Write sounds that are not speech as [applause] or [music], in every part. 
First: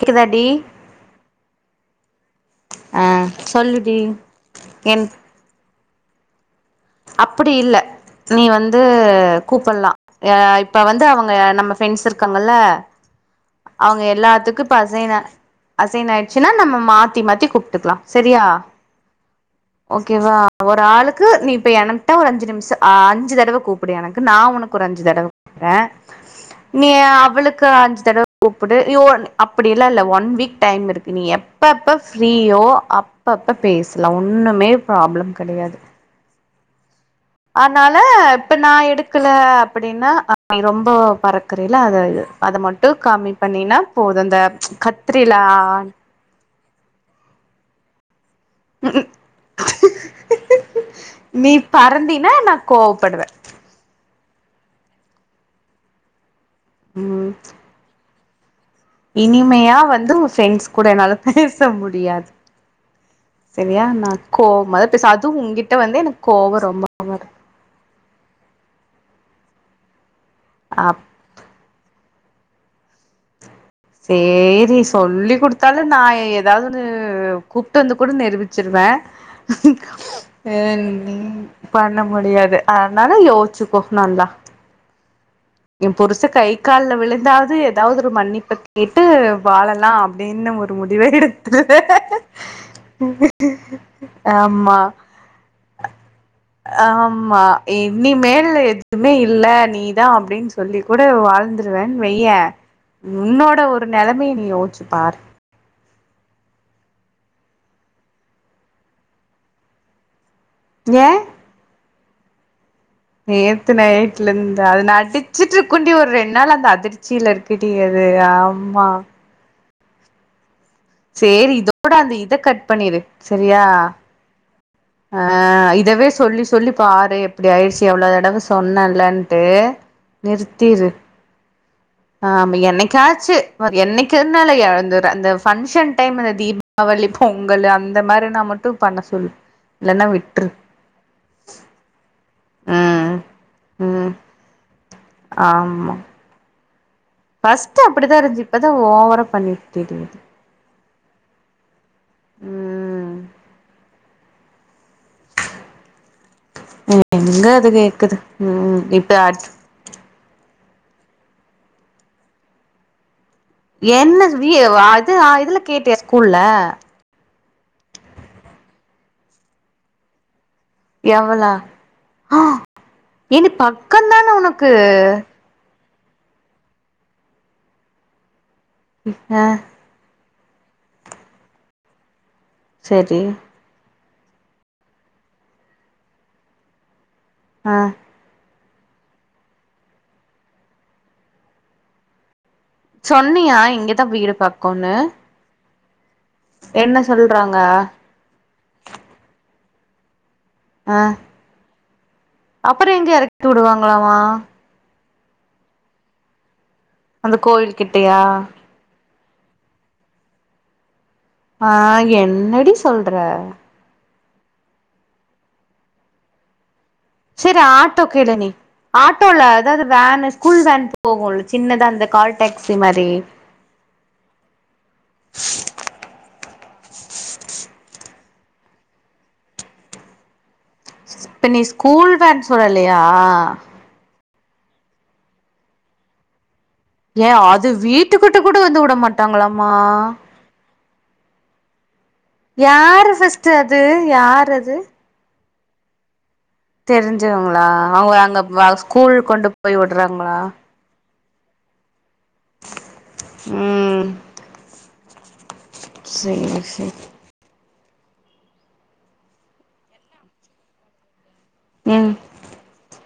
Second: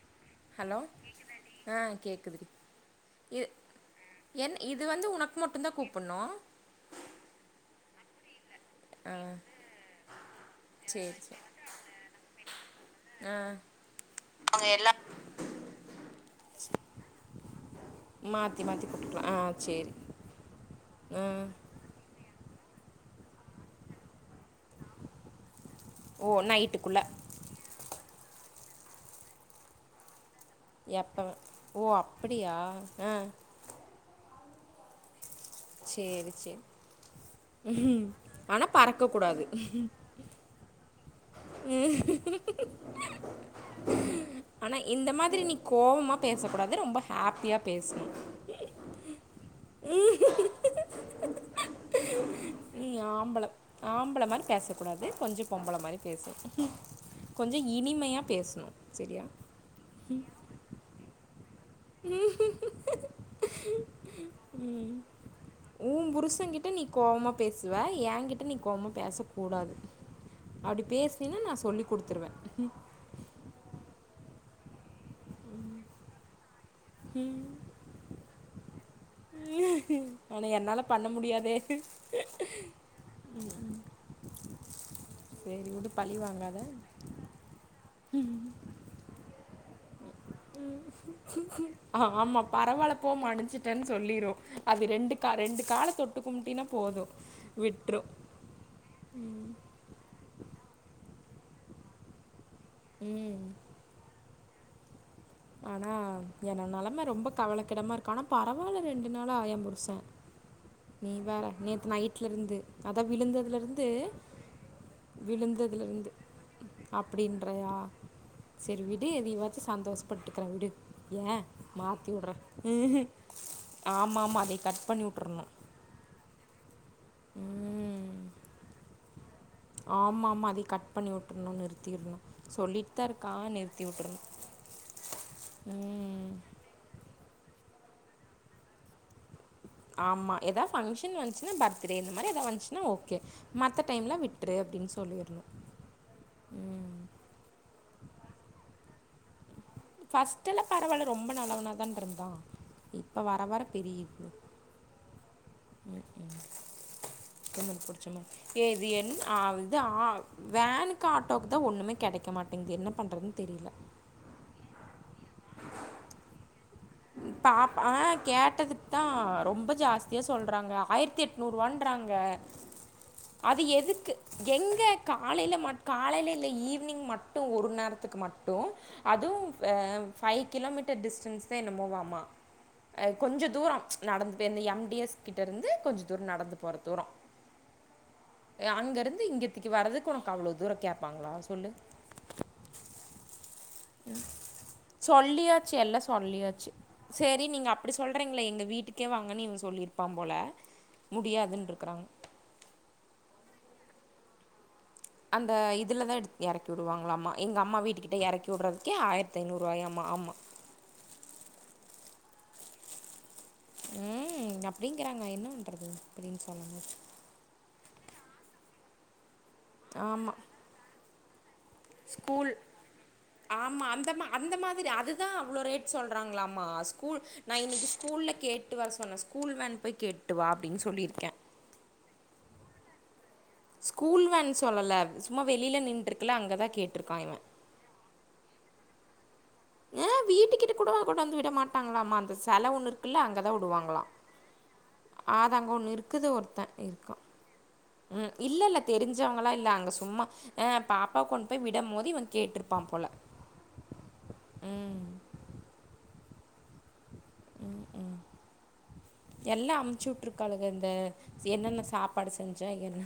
கேக்குதா டி ஹலோ கேக்குதா டி ஆ கேக்குது ஆ இ சொல்லுடி என் இது வந்து உனக் மொட்டுந்தா கூப்புன்ணு அப்புடி இல்ல நீ வந் த்து ஆ கூப்பிலா ஆ இப்ப வந்து சேரி அவங்க சேரி நம்ம ஃப்ரெண்ஸ் இருக்காங்கல்ல ஆ அவுங்க எல்லாத்துக்கு இப்ப அசைனா அசைன் ஆயிச்சின்னா நம்ம மாத்தி மாத்தி கூப்ட்டுக்கலா சரியா மாத்தி மாத்தி போட்டுக்கலா ஆ சேரி ஓகேவா ஒரு ஆளுக்கு ஆ நீப் எனக்த்தா ஒரு அஞ்சு நிம்ஷோ அ அஞ்சுதடவ கூப்பிடு எனக்கு நா உனக்கு ஒரு அஞ்சு தடவ அ ஓ நீ நைட்டுக்குள்ள அவளுக்கு அஞ்சு தடவ கூப்புடு யோ வொன் அப்புடி எல்லா இல்ல ஒன் வீக் டைம் இருக்கு நீ எப்ப ஓ எப்ப அப்படியா ஃப்ரீயோ ஆ அப்பப் போ பேசலா ஒன்னுமே ப்ராப்ளம் கெடையாது சேரி செரி அதனால இப்ப நா எடுக்கல அப்புடின்னா நீ ரொம்ப பறக்குறல அத இது அத மட் டு கம்மி பண்ணினா போது அந்த ஆனா இந்த மாதிரி கத்திரிலா நீ கோவமா பேசக்கூடாது ரொம்ப ஹாப்பியா பேசனு நீ பறந்தினா நா கோவ படுவ ம்பள ஆம்பள மாரி பேசக்கூடாது கொஞ்ச பொம்பள மாரி பேசு ம் கொஞ்ச இனிமையா பேசணு செரியா இனிமையா வந்து உன் ஃப்ரெண்ட்ஸ் கூட என்னால பேச முடியாது சரியா நா கோவமாதா பேச அதுவு உன்கிட்ட வந்து உன் எனக்கு கோவொ புருஷன்கிட்ட நீ ரொம்ப வரு கோவமா பேசுவ ஏங்கிட்ட நீ கோவமா பேச கூடாது அப்டி அப் பேசினியனா நா சொல்லி குடுத்துருவே சேரி நீ சொல்லி குடுத்தாலு நா எ ஏதாவது வந்து கூப்ட்டு வந்து கூட நிரூபிச்சிருவே ஆனா உ என்னால பண்ண நீ முடியாதே பண்ண முடியாது அதனாலே யோசிச்சுக்கோ நல்லா சரி விடு என் பழி புருச கை வாங்காத கால்ல விழுந்தாவது ஏதாவது ஒரு மன்னிப்ப கேட்டு வாழலா அப்டின்னு ஒரு முடிவே எடுத்துருவே ஆமா பரவால்ல போ மன்னிச்சிட்டேன்னு சொல்லிரும் ஆமா அது ரெண்டு கா ரெண்டு கால தொட்டு கும்ட்டினா அ போதும் ஆமா விட்ரும் இனிமேலு துமே இல்ல நீதா அப்டின்னு சொல்லி கூட வாழ்ந்துருவேன் வெய்யே ம் உன்னோட ஒரு நெலைமைய நீ யோஸ்ச்சு பாரு ஆனா என்னோட நெலம ரொம்ப கவலைக்கிடமா இருக்கு ஆனா பரவால்ல ரெண்டு நாளா எ புருச ஏ நீ வேற நேத்து நைட்ல இருந்து அதா நேத்து விழுந்ததுலிருந்து நைட்ல இருந்து அது நா அடிச்சிட்டு இருக்குண்டி விழுந்ததுலருந்து ஒரு ரெண்டு நாள் அந்த அப் அதிர்ச்சியில இருக்குடி அப்டின்றையா அது செரி ஆமா விடு எனையவச்சு சந்தோஷப்பட்டுக்கிறே விடு ஏன் சேரி இதோட மாற்றி அந்த இத கட் பண்ணிரு விட்றேன் சரியா ஆமாம் ஆமாம் அதை கட் பண்ணி ஆ விட்றணும் இதவே சொல்லி சொல்லி பாரு எப்டி ஆயிடுச்சு எவ்வளோ ம், தடவ சொன்னல்லன்ட்டு ஆமாம் ஆமாம் அதை நிறுத்திரு கட் பண்ணி விட்றணும் நிறுத்திடணும் ஆமா சொல்லிட்டு தான் என்னைக்காச்சு இருக்கான் பாரு நிறுத்தி என்னைக்கு விட்றணும் இருந்தாலு அந்த அந்த பங்க்ஷன் டைம் ம், இந்த தீப வலி பொங்கல் அந்த மாரி நா மட்டும் பண்ண சொல்லு இல்லன்னா ஆமா விட்ரு ஏதாது பங்க்ஷன் வந்துச்சுன்னா பர்த்டே இந்த மாரி ஏதாது வந்துச்சுன்னா ம் ஓகே மத்த ம் டைம்ல விட்டுரு அப்டின்னு சொல்லிருணும் ஆமா ஃபர்ஸ்ட் அப்டிதா இருஞ்ச்சு இப்பதா ஓவரா பண்ணிட்டு தெரியுது ஃபர்ஸ்ட்ல பரவால்ல ரொம்ப நல்லவனாதான இருந்தா ம் இப்ப வர வர தெரியுது எங்க அது திமிரு கேக்குது ம் இப்ப அதா வேனுக்கு ஆட்டோக்கு தா ஒன்னுமே கெடைக்க மாட்டேங்குது என்ன பண்றதுன்னு தெரியல என்ன வி அது இதுல கேட்டயா ஸ்கூல்ல பாப்பா ஆ கேட்டதுக்கு தா ரொம்ப ஜாஸ்தியா சொல்றாங்க ஆயரத்தி எவளா எட்நூறுவான்றாங்க ஆ ஏன்டி அது எதுக்கு பக்கந்தான உனக்கு எங்க காலைல மட் காலைல இல்ல ஈவினிங் மட்டும் ஒரு நேரத்துக்கு மட்டும் ஆ அதுவும் ஃபைவ் கிலோமீட்டர் டிஸ்டன்ஸ் தா என்னமோவாமா சரி கொஞ்ச தூரம் நடந்து போய் இந்த எம் டி எஸ் கிட்ட இருந்து கொஞ்ச தூரோ நடந்து போற தூரம் ஆ அங்கேருந்து இங்கேத்துக்கு வறதுக்கு ஒனக்கு அவ்வளோ தூரம் கேப்பாங்களா சொல்லு சொன்னியா இங்க சொல்லியாச்சு எல்லா சொல்லியாச்சு என்ன சரி சொல்றாங்க நீங்க அப்டி சொல் றீங்களா எங்க வீட்டுக்கே வாங்கன்னு இவங்க சொல்லியிருப்பான் போல முடியாதுன்ருக்கறாங்க அப்பறோ எங்க எறக்கி வுடுவாங்களாமா அந்த இதுல தா எடுத் எறக்கி விடுவாங்களாம்ம்மா அந்த எங்க கோயில் அம்மா வீட்டுக்கிட்ட கிட்டயா எறக்கி விடறதுக்கே ஆயிரத்தி த்தி நூறுவாயாமா ஆமா ஆ என்னடி சொல்ற ம் அப்டிங்கிறாங்க என்ன பண்றது அப்டின்னு சொல்லம் போது சேரி ஆட்டோ கேளு நீ ஆட்டோல அதாவது வேன் ஆமா ஸ்கூல் வேன் போகுல்ல சின்ன ஸ்கூல் ஆமா அந்த மா அந்த மாதிரி அதுதா அவ்வளோ ரேட் சொல்றாங்களாமா ஸ்கூல் நா இன்னைக்கு ஸ்கூல்ல கேட்டு வர சொன்னே ஸ்கூல் வேன் போய் கேட்டு ட்டுவா அப்டின்னு சொல்லிருக்கே கூழ்வேன் சொல்லலையா ஸ்கூல் வேன் சொல்லல சும்மா வெளியில நின்ருக்குல அங்கதா கேட்டு ஏ அது வீட்டுக்கிட்ட கூட வந்து விட மாட்டாங்களாமா ஆ வீட்டுக்கிட்ட கூட கூடவா வந்து விட மாட்டாங்களாமா அந்த செல ஒண்ணுக்குல்ல அங்கதா வுடுவாங்களா யாறது அது அங்க ஒன்னு இருக்குது ஒருத்தன் இருக்கா தெரிஞ்சவங்களா அவங்க ம் இல்ல அங்க இல்ல ஸ்கூல் கொண்டு தெரிஞ்சவங்களா இல்ல போய் அங்க சும்மா விடுறாங்களா ஆ பாப்பா கொண்போய் விடம் போது இவன் கேட்ருப்பான் போல ம் ம் சேரி சேரி ம் ம் எல்லா அமுச்சு விட்டுருக்காளுங்க இந்த என்னென்ன ம் சாப்பாடு செஞ்ச என்ன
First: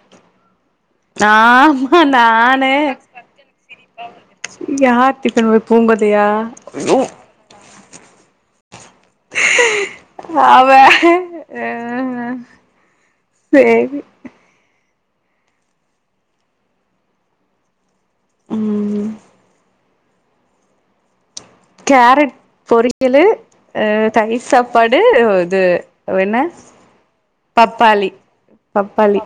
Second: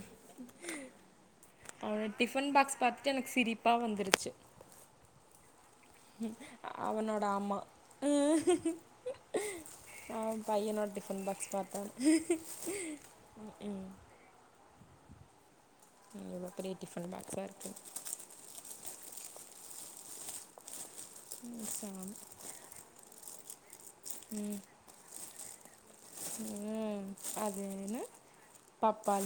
ஆமா அவன டிஃபன் நானு பாக்ஸ் பாத்துட்டு எனக்கு சிரிப்பா வந்துருச்சு யாரு டிஃபன் பாக்ஸ் அவனோட அம்மா அவன் அவ பையனோட டிஃபன் பாக்ஸ் அ பாத்த சேரி அவ்ளோ பெரிய டிஃபன் பாக்ஸா இருக்கு ம் ப கேரட் பொரியலு ஆ தயிர் சாப்பாடு இது வெண்ண ம், அது என்ன பப்பாளி பப்பாளி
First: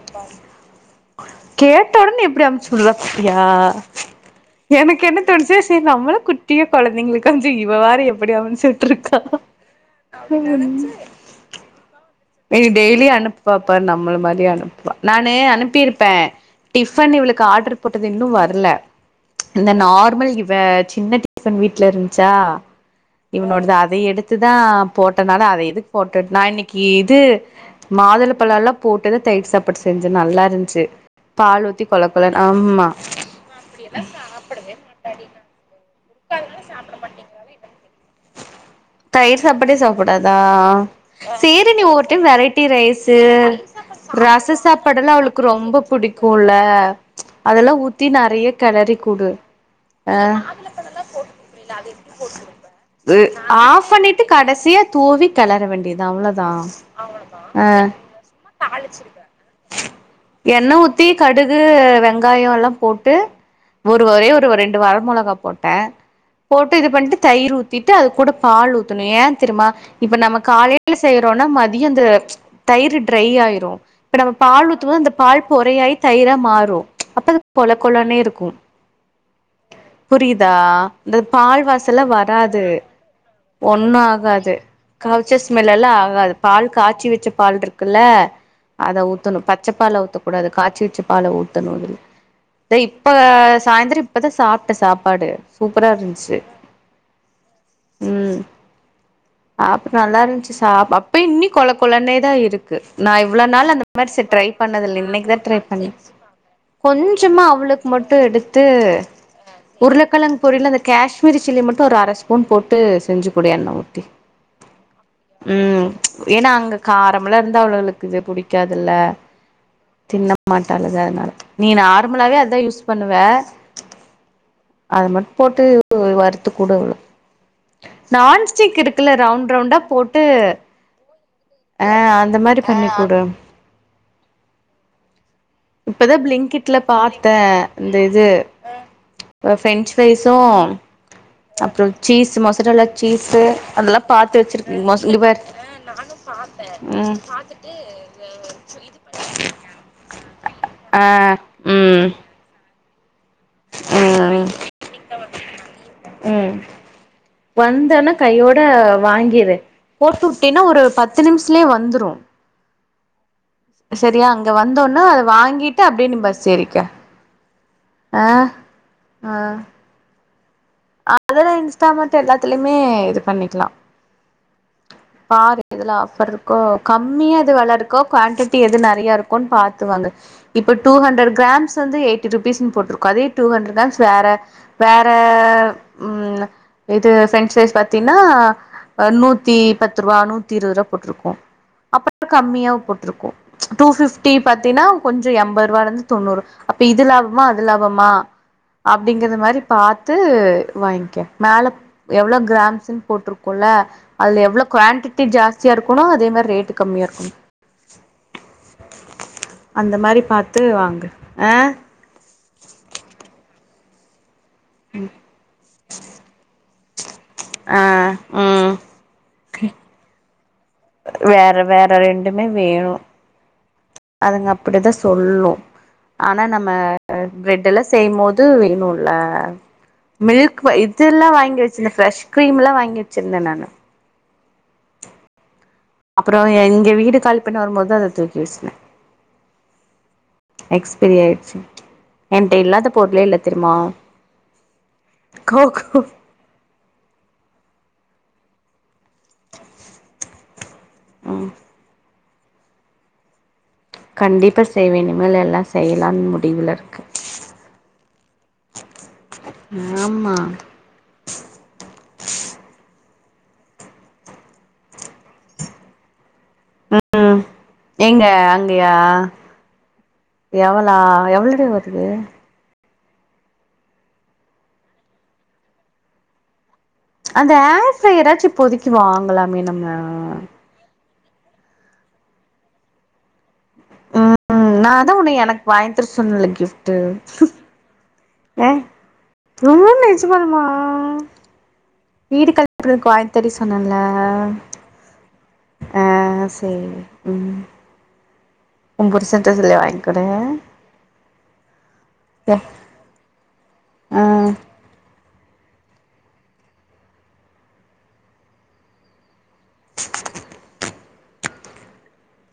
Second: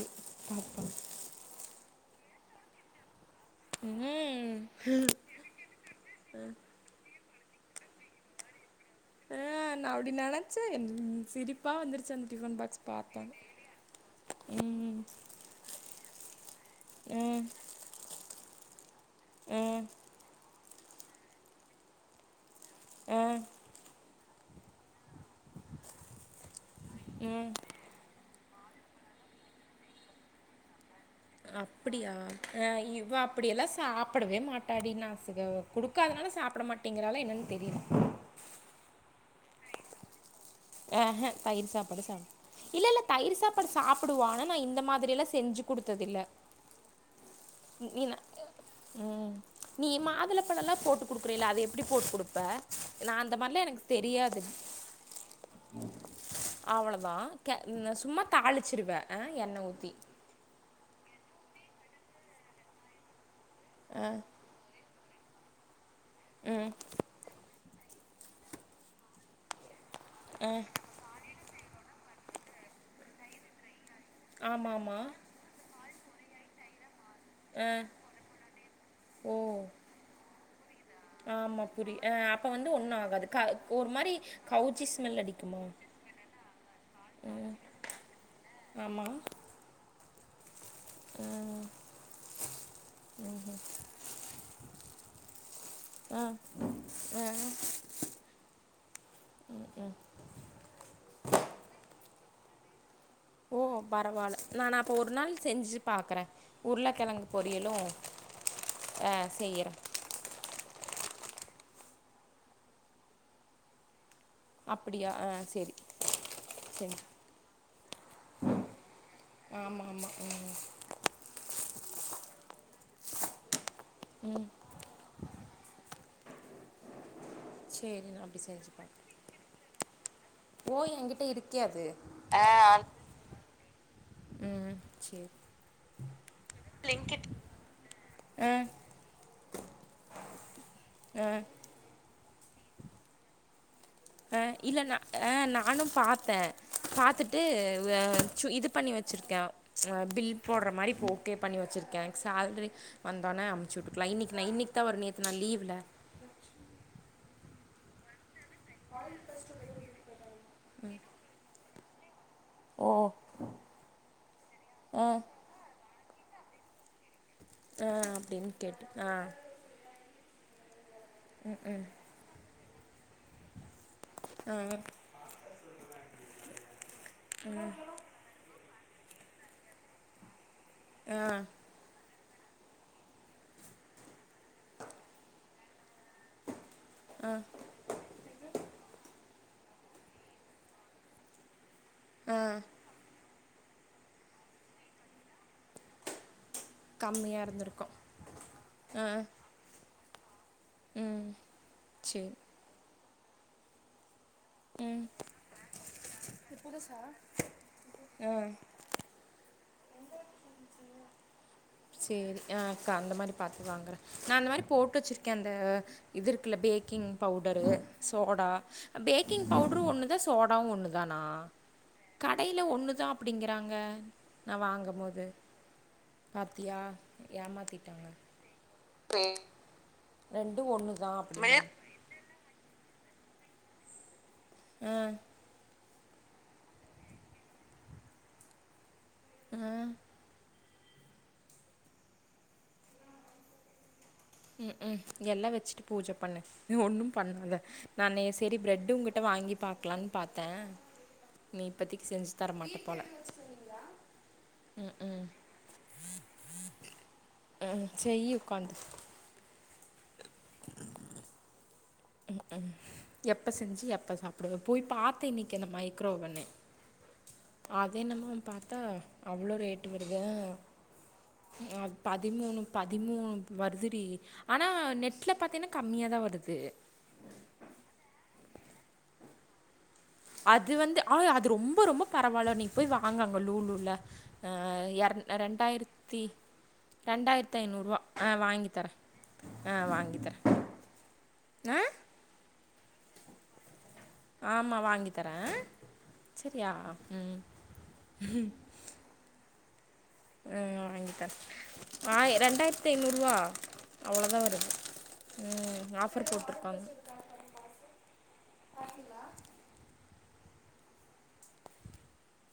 கேட்ட உடன்னே எப்டி அம்ச்சுடற பிரியா ம், எனக்கு என்ன தோணுச்சி சரி நம்மளு குட்டிய கொழந்தைங்கள கொஞ்சி இவ பாரு எப்படி அமைஞ்சுரு ஆ நா அப்படி நினைச்சே சிரிப்பா வந்துருச்சு அந்த டிஃபன் ஏ பாக்ஸ் டெய்லி பார்த்தாங்க அனுப்புவாப்பா நம்மள மாரியே அனுப்புவா டிஃபன் இவளுக்கு ம், ஆர்டர் போட்டது இன்னு வரல இந்த ம், நார்மல் இவ சின்ன டிஃபன் வீட்ல இருந்துச்சா இவனோடது அத எடுத்துதா போட்டனால அத எதுக்கு போட்ட நான் இன்னைக்கு இது மாதுளப்பழம் எல்லா போட்டுதா தயிர் சாப்பாடு செஞ்ச நல்லா இருந்துச்சு பாலூத்தி கொலக்கலன் ஆமா அப்படியெல்லா சாப்பிடவே மாட்டாடி நா குடுக்காதனால சாப்பிட மாட்டேங்கிறால என்னென்னு தெரியல தயிர் சாப்பாடே சாப்பிடாதா ஆஹ் சேரி தயிர் நீ சாப்பாடு ஒரு டைம் சாப்பிடு வெரைட்டி இல்லை இல்லை ரைசு தயிர் சாப்பாடு சாப்பிடுவானா ரச நான் இந்த சாப்பாடு எல்லாம் மாதிரியெல்லாம் அவளுக்கு செஞ்சு ரொம்ப கொடுத்ததில்ல புடிக்குல நீ உம் நீ ஆ மாதுளம்பழலாம் போட்டு குடுக்கறயில்ல அத எப்படி போட்டு குடுப்ப நான் அந்த மாரிலாம் எனக்கு ஆஃப் பண்ணிட்டு தெரியாது கடைசியா தூவி கெளற வேண்டியதா அவ்ளோதா அவ்ளதான் ஆ சும்மா தாளிச்சிருவ ஆ எண்ண ஊத்தி எண்ண ஊத்தி கடுகு வெங்காய எல்லா போட்டு ஒரு வகையா ஒருவரண்டு ரெண்டு வர மொளகா போட்டே போட்டு இது பண்ணிட்டு தயிர் ஊத்தி ட்டு அது கூட பால் ஊத்தணு ஏ தெரியும்மா இப்ப நம்ம காலைல வீட்ல செய்யறோனா மதியம் அந்த தயிர் ட்ரை ஆயிரு இப்ப நம்ம பால் ஆமா ஆமா ஊத்தும்போது அந்த பால் பொறையாய் தயிரா மாறு அப்ப ஆ கொல கொலனே இருக்கு ஓ புரியுதா இந்த பால் ஆமா புரி வாசன ஆ வர அப்ப து வந்து ஒன்னும் ஆகாது க ஒரு ஒண்ணு மாரி ஆகாது கவுச்சி ஸ்மெல் கவிச்சி அடிக்குமா ஸ்மெல்ல எல்லாம் ஆகாது பால் காய்ச்சி வச்ச பால் இருக்கு க்குல ஆமா இப்ப பச்சப்பால ஊத்தக்கூடாது காய்ச்சி வச்ச பால ஊத்தணும் இல இத இப்ப சாயந்தரம் இப்பதான் சாப்பிட்ட சாப்பாடு சூப்பரா இருந்துச்சு ஆஹ ம் அப்பறம் நல்லா இருந்துச்சு சா அப்ப இன்னி கொழ கொழனே தா இருக்கு நா இவ்ளவு ஓ நாள் அந்த மாரி சரி பரவால்ல ட்ரை நான் அப்போ பண்ணதில்ல ஒரு இன்னைக்கு தா நாள் ட்ரை செஞ்சு பண்ண பாக்குறேன் உருளைக்கிழங்கு கொஞ்சமா பொரியலும் அவளுக்கு மட்டு எடுத்து ஆ செய்யறேன் உருளைக்கிழங்கு புரியல இந்த காஷ்மீரி சில்லி மட்டும் ஒரு அரை ஸ்பூன் போட்டு செஞ்சு குடு எண்ண ஊத்தி அப்படியா சரி ம் ஏன்னா அங்க செஞ்சு காரம்லா இருந்தா அவ்ளுகளுக்கு இது புடிக்காதுல்ல ஆமாமா தின்ன மாட்டாளுக அதனால நீ நார்மலாவே அதான் யூஸ் பண்ணுவ ம் அத மட்டு போட்டு வறுத்து குடு அவு சரி நான் அப்படி செஞ்சு நான்ஸ்டிக் பாக்குறேன் இருக்குல ரவுண்ட் ரவுண்டா போட்டு ஓ என்கிட்ட இருக்கே அது ஆ அந்த மாரி அ பண்ணி குடு ம் செர் இப்பதா ப்லிங்கிட்ல பாதி த்த இந்த இது ஆ பிரெஞ்சு ஃப்ரைஸு அ அப்புறோ சீஸ் மோசரல்லா சீஸ்ஸு அதெல்லா அ பாத்து வச்சிருக்க இல்ல ந மொஸ் இங்க ஆ பாரு நானும் பாத்தே ம் பாத்துட்டு அ சு இது பண்ணி வச் சிருக்கே அ பில் போடுற மாரி ஆ இப்ப ஓகே பண்ணி வச்சிருக்கே ம் சால்ரி வந்தோன்னே அமுச்ச விட்டுக்கலா இன்னைக்கு நா இன்னைக்கு தா வரு நேத்து நா லீவ்ல உ வந்தன்ன கையோட வாங்கிரு போட்டு உட்டேனா ஒரு பத்து நிமிஷ்லே வந்துரு ஓ சரியா அங்க வந்தோனே ஆ அத வாங்கிட்டு அப்டியே நீ பஸ் ஏறிக்க ஆ அப்டின்னு கேட்டு அ ஆ அதெல்லா இன்ஸ்டாமார்ட் அது எல்லாத்துலயுமே இது பண்ணிக்கலா பாரு எதுல ஆஃபர் இருக்கோ கம்மியா எது வெல இருக்கோ குவாண்டிட்டி எது நெறையா இருக்குன் பாத்துவாங்கு இப்ப டூ ஆ ஹண்ட்ரட் கிராம்ஸ் வந்து எயிட்டி ருபீஸ்னு போட்டிருக்கு அதே டூ ஹண்ட்ர் க்ராம்ஸ் வேற வேற ம் இது சென்சஸ் பத் பத்தீன்னா நூத்தி பத்து ருவா நூத்தி இருவது ருவா போட்ருக்கு அப்புற கம்மியாவு போட்ருக்கு டூ ஃபிஃப்டி பாத்தீன்னா கொஞ்சோ எம்பது ருவாலருந்து தொண்ணூறு அப்ப இது கம்மியா லாபமா அது இருந்திருக்கு லாபமா ஆ அப்டிங்கத மாரி பாத்து வாங்கே ம் மேல சேரி எவ்ளோ கிராம்ஸ்ன்னு போட்ருக்குல அதுல எவ்ளோ குவாண்டிட்டி ஜாஸ்தியா இருக்கணு அதே மாரி ரேட்டு கம்மியா இருக்கணு அந்த மாரி பாத்து வாங்கு ஆ சேரி ஆ அக்கா அந்த மாதிரி பாத்து வாங்குறே நா அந்த மாதிரி போட்டு வச்சிருக்கே அந்த இது இருக்குல பேக்கிங் பவுடரு ஆ சோடா ம் பேக்கிங் பவுடரு ஒன்னு தா சோ தோடா ஒன்னு தானா வேற வேற ரெண்டுமே கடையில ஒன்னு வேணு தா அப்டிங்கறாங்க அதுங்க நா வாங்க அப்டிதா போது சொல்லு [inaudible] ஆனா நம்ம பிரெட்டெல்லா ஏமாத்திட்டாங்க செய்யும் போது வேணு ல மில்க் ரெண்டும் ஒன்று தான் இதெல்லா அப்படின்னாங்க வாங்கி வச்சிருந்தே ஃப்ரெஷ் கிரீம்ல்லா வாங்கி வச்சிருந்தே நானு அ அப்புறோ எங்க வீடு காலி பண்ணி வரும்போது அத தூக்கி வீசுனே அ எக்ஸ்பிரி ஆயிடுச்சு என்ட இல்லாத பொருலே இல்ல தெரியுமா ம் ம் எல்லா வச்சுட்டு கோகோ பூஜ பண்ணு ஒன்னும் பண்ணாத நானு சரி பிரெட்டு உங்கிட்ட வாங்கி பாக்கலான்னு பாத்தே ஆ நீ இப்பத்தக்கி செஞ்சு தரமாட்ட போல கண்டிப்ப செய்வே இனிமேல் எல்லா செய்யலான் முடிவுல இருக்க அ செய்யி உக்காந்து ஆம்மா [inaudible] ம் ம் எப்போசெஞ்சு எப்ப சாப்புடுவ போய் பாத்தே இன்னிக் அந்த மைக்ரோவன்னு ம் [inaudible] எங்க அதென்னம்மோ பாத்தா அங்கயா அவ்ளோ ரேட்டு வருது அ எவளா எவ்ளடி அ வருது பதிமூணு பதிமூணு வர்துடி ஆனா நெட்ல பாத்தீன கம்மியாதா வருது அந்த ஆர் ப்ரய்ராச்சு இப்போதிக்கி வாங்குலாமே நம்ம அது வந்து ஆய் அது ரொம்ப ரொம்ப பரவால்ல நீ போய் வாங்க அங்க லூலூர்ல அ ம் நா அதா எர்ண் உன்ன எனக்கு வாங்கி தர ரெண்டாயருத்தி சொன்னேல கிஃப்ட்டு ரெண்டாயர்த் ஐநூறுபா அ வாங்கி தர இவ்ளோ நெஜ்மாலுமா ஆ வீடு கல்ப்றது வாங் தெரி சொன்னல்ல ஆமா வாங்கி தரே அ சேரி ம் [inaudible] உம் புருசன்ட்ட சொல்லி வாங் ம் வாங்கித்தர ஆய் ஏ ரெண்டாயிர் த்தி ஐநூறுவா ஆ அவுளதா வருது ம் ஆஃபர் போட்ருப்பாங் [inaudible]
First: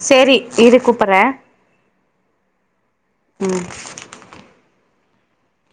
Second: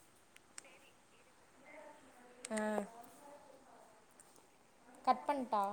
சேரி இரு கூப்பற்ற அ ம் கட் பண்ட்டா